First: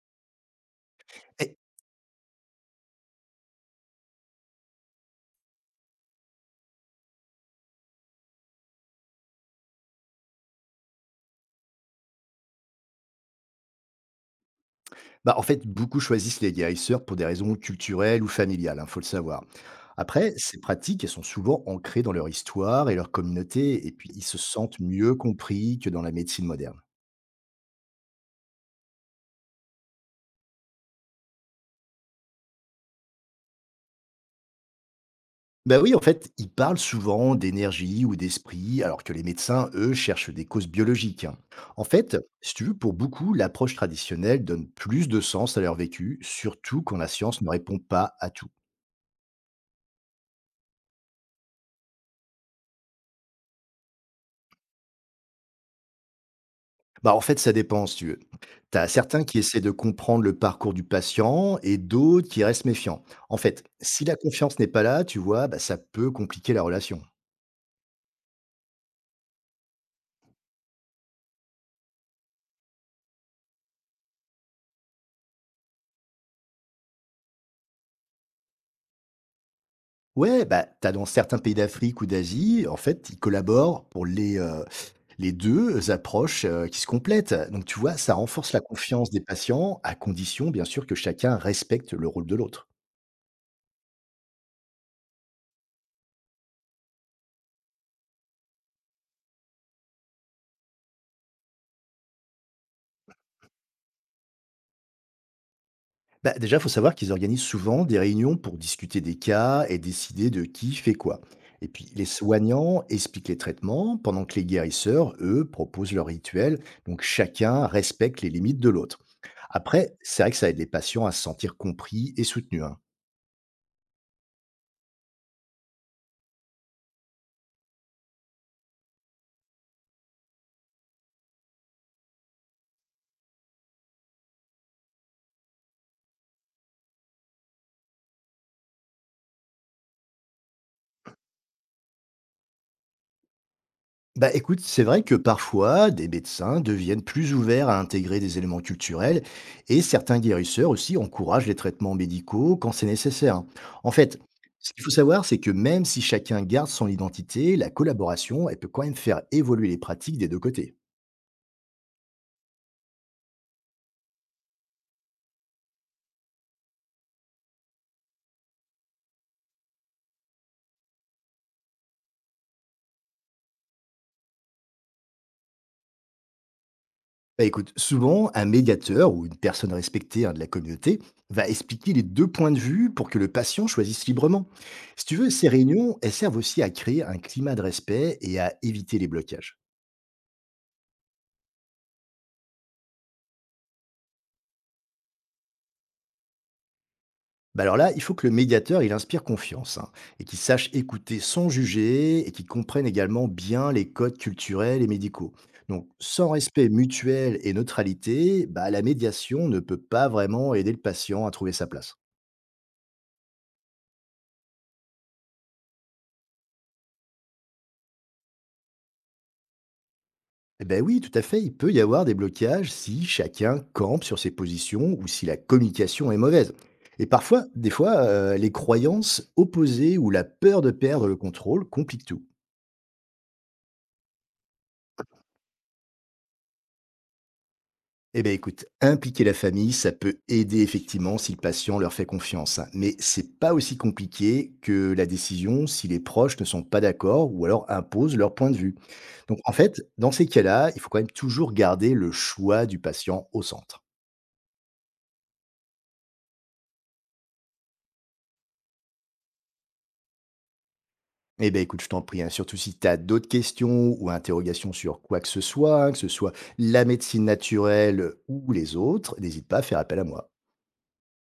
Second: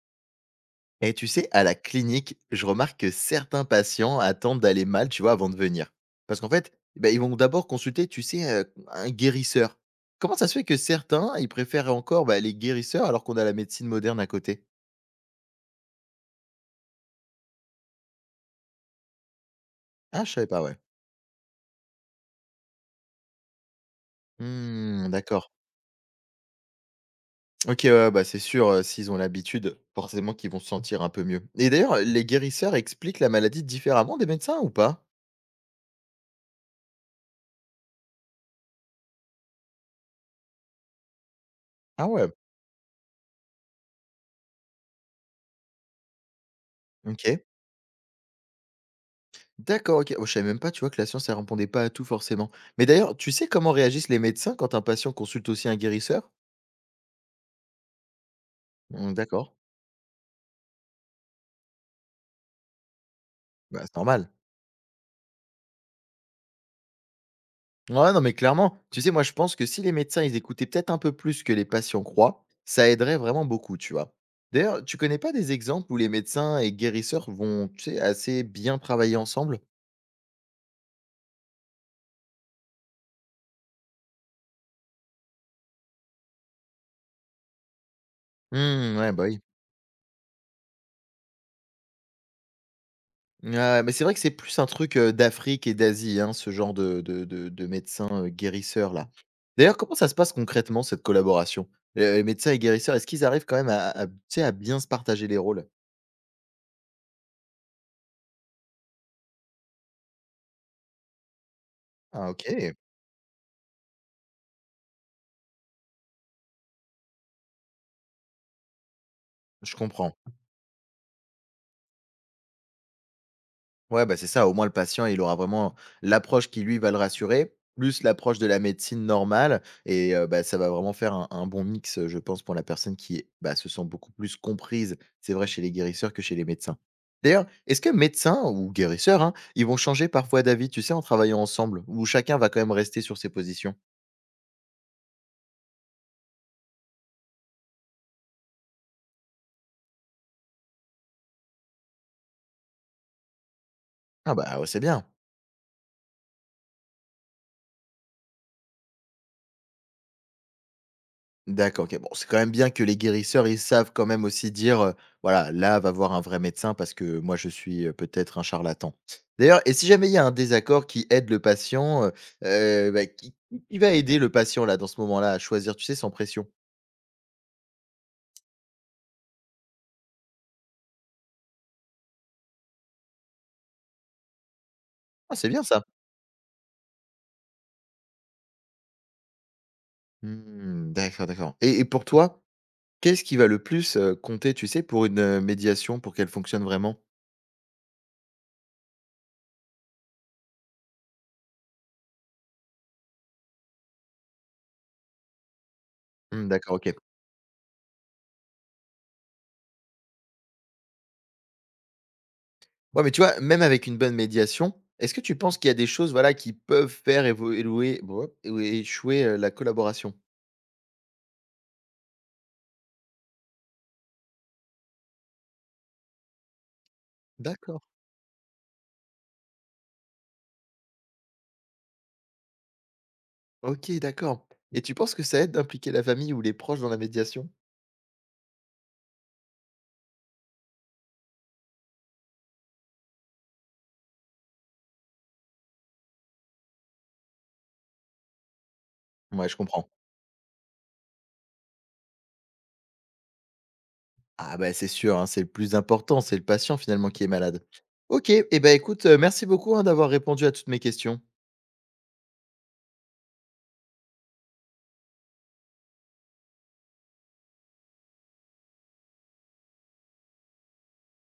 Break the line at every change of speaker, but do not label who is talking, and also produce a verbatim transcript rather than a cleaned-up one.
Et tu sais,
Et
à la clinique, je remarque que certains patients attendent d'aller mal, tu vois, avant de venir. Parce qu'en fait, ben, ils vont d'abord consulter, tu sais, euh, un guérisseur. Comment ça se fait que certains, ils préfèrent encore bah, les guérisseurs alors qu'on a la médecine moderne à côté?
bah, en fait, beaucoup choisissent les guérisseurs pour des raisons culturelles ou familiales, il faut le savoir.
Ah, je
Après,
savais
ces
pas, ouais.
pratiques, elles sont souvent ancrées dans leur histoire et leur communauté, et puis ils se sentent
Hmm,
mieux
d'accord.
compris que dans la médecine moderne.
Ok, ouais, ouais, bah c'est sûr, euh, s'ils ont l'habitude, forcément qu'ils vont se sentir un peu mieux. Et d'ailleurs, les guérisseurs expliquent la maladie différemment des médecins ou pas?
Bah oui, en fait, ils parlent souvent d'énergie ou d'esprit, alors que les médecins, eux, cherchent des causes biologiques, hein. En
Ah
fait,
ouais,
si tu veux, pour beaucoup, l'approche traditionnelle donne plus de sens à leur vécu, surtout quand la science
ok.
ne répond pas à tout.
D'accord, OK. Oh, je savais même pas, tu vois, que la science, elle répondait pas à tout forcément. Mais d'ailleurs, tu sais comment réagissent les médecins quand un patient consulte aussi un guérisseur?
Bah, en fait, ça dépend, si tu veux. Tu as
Mmh,
certains qui
d'accord.
essaient de comprendre le parcours du patient et d'autres qui restent méfiants. En fait,
Bah, c'est
si la
normal.
confiance n'est pas là, tu vois, bah, ça peut compliquer la relation.
Ouais, non, mais clairement. Tu sais, moi, je pense que si les médecins, ils écoutaient peut-être un peu plus que les patients croient, ça aiderait vraiment beaucoup, tu vois. D'ailleurs, tu connais pas des exemples où les médecins et guérisseurs vont, tu sais, assez bien travailler ensemble?
Ouais, bah, tu as dans certains pays d'Afrique ou d'Asie, en fait, ils collaborent pour les, euh, les deux approches euh, qui se complètent. Donc, tu vois, ça renforce la
Mmh,
confiance
ouais,
des
boy.
patients à condition, bien sûr, que chacun respecte le rôle de l'autre.
Ouais, ouais, mais c'est vrai que c'est plus un truc, heu, d'Afrique et d'Asie, hein, ce genre de de de de médecins, heu, guérisseurs là. D'ailleurs, comment ça se passe concrètement cette collaboration? Heu, les médecins et guérisseurs, est-ce qu'ils arrivent quand même à à tu sais, à bien se partager les rôles?
Bah, déjà, il faut savoir qu'ils organisent souvent des réunions pour discuter des cas et décider de qui fait quoi. Et puis, les
Ah OK,
soignants expliquent les traitements, pendant que les guérisseurs, eux, proposent leurs rituels. Donc, chacun respecte les limites de l'autre.
je
Après,
comprends.
c'est vrai que ça aide les patients à se sentir compris et soutenus, hein.
Ouais, bah, c'est ça. Au moins, le patient, il aura vraiment l'approche qui, lui, va le rassurer, plus l'approche de la médecine normale. Et heu, bah, ça va vraiment faire un un bon mix, heu, je pense, pour la personne qui, bah, se sent beaucoup plus comprise. C'est vrai chez les guérisseurs que chez les médecins. D'ailleurs, est-ce que médecins ou guérisseurs, hein, ils vont changer parfois d'avis, tu sais, en travaillant ensemble? Ou chacun va quand même rester sur ses positions?
Bah écoute, c'est vrai que parfois, des médecins deviennent plus ouverts à intégrer des éléments culturels et certains guérisseurs aussi encouragent les traitements médicaux quand c'est nécessaire, hein. En fait,
Ah bah, ouais,
ce
c'est
qu'il faut
bien.
savoir, c'est que même si chacun garde son identité, la collaboration, elle peut quand même faire évoluer les pratiques des deux côtés.
D'accord, OK. Bon, c'est quand même bien que les guérisseurs, ils savent quand même aussi dire, heu: «Voilà, là, va voir un vrai médecin parce que moi, je suis, heu, peut-être un charlatan». D'ailleurs et si jamais il y a un désaccord qui aide le patient, heu heu, bah, qui qui va aider le patient, là, dans ce moment-là, à choisir, tu sais, sans pression?
Bah écoute, souvent, un médiateur ou une personne respectée, hein, de la communauté va expliquer les deux points de vue pour que le patient choisisse librement. Si tu veux,
Ah,
ces
c'est bien ça.
réunions, elles servent aussi à créer un climat de respect et à éviter les blocages.
Mmh, d'accord, d'accord et et pour toi, qu'est-ce qui va le plus, heu, compter, tu sais, pour une, heu, médiation, pour qu'elle fonctionne vraiment?
Bah alors là, il faut que le médiateur, il inspire confiance, hein, et qu'il sache écouter sans juger et qu'il comprenne également bien les codes culturels et médicaux. Donc, sans
Mmh,
respect
d'accord, OK.
mutuel et neutralité, bah, la médiation ne peut pas vraiment aider le patient à trouver sa place.
Ouais, mais tu vois, même avec une bonne médiation, est-ce que tu penses qu'il y a des choses, voilà, qui peuvent faire évo élouer bo ou échouer, heu, la collaboration?
Eh ben oui, tout à fait, il peut y avoir des blocages si chacun campe sur ses positions ou si la communication est mauvaise. Et parfois, des
D'accord.
fois, euh, les croyances opposées ou la peur de perdre le contrôle compliquent tout.
OK, d'accord et tu penses que ça aide d'impliquer la famille ou les proches dans la médiation?
Eh bien, écoute, impliquer la famille, ça peut aider effectivement si le patient leur fait confiance, hein. Mais c'est pas aussi compliqué que la décision si les proches ne sont pas d'accord ou alors imposent leur point de vue. Donc,
Ouais,
en
je
fait,
comprends.
dans ces cas-là, il faut quand même toujours garder le choix du patient au centre.
Ah bah, c'est sûr, hein, c'est le plus important, c'est le patient finalement qui est malade. OK et ben écoute, heu, merci beaucoup, hein, d'avoir répondu à toutes mes questions.
Eh bien, écoute, je t'en prie, hein, surtout si tu as d'autres questions ou interrogations sur quoi que ce soit, hein, que ce soit la médecine naturelle ou les autres, n'hésite pas à faire appel à moi.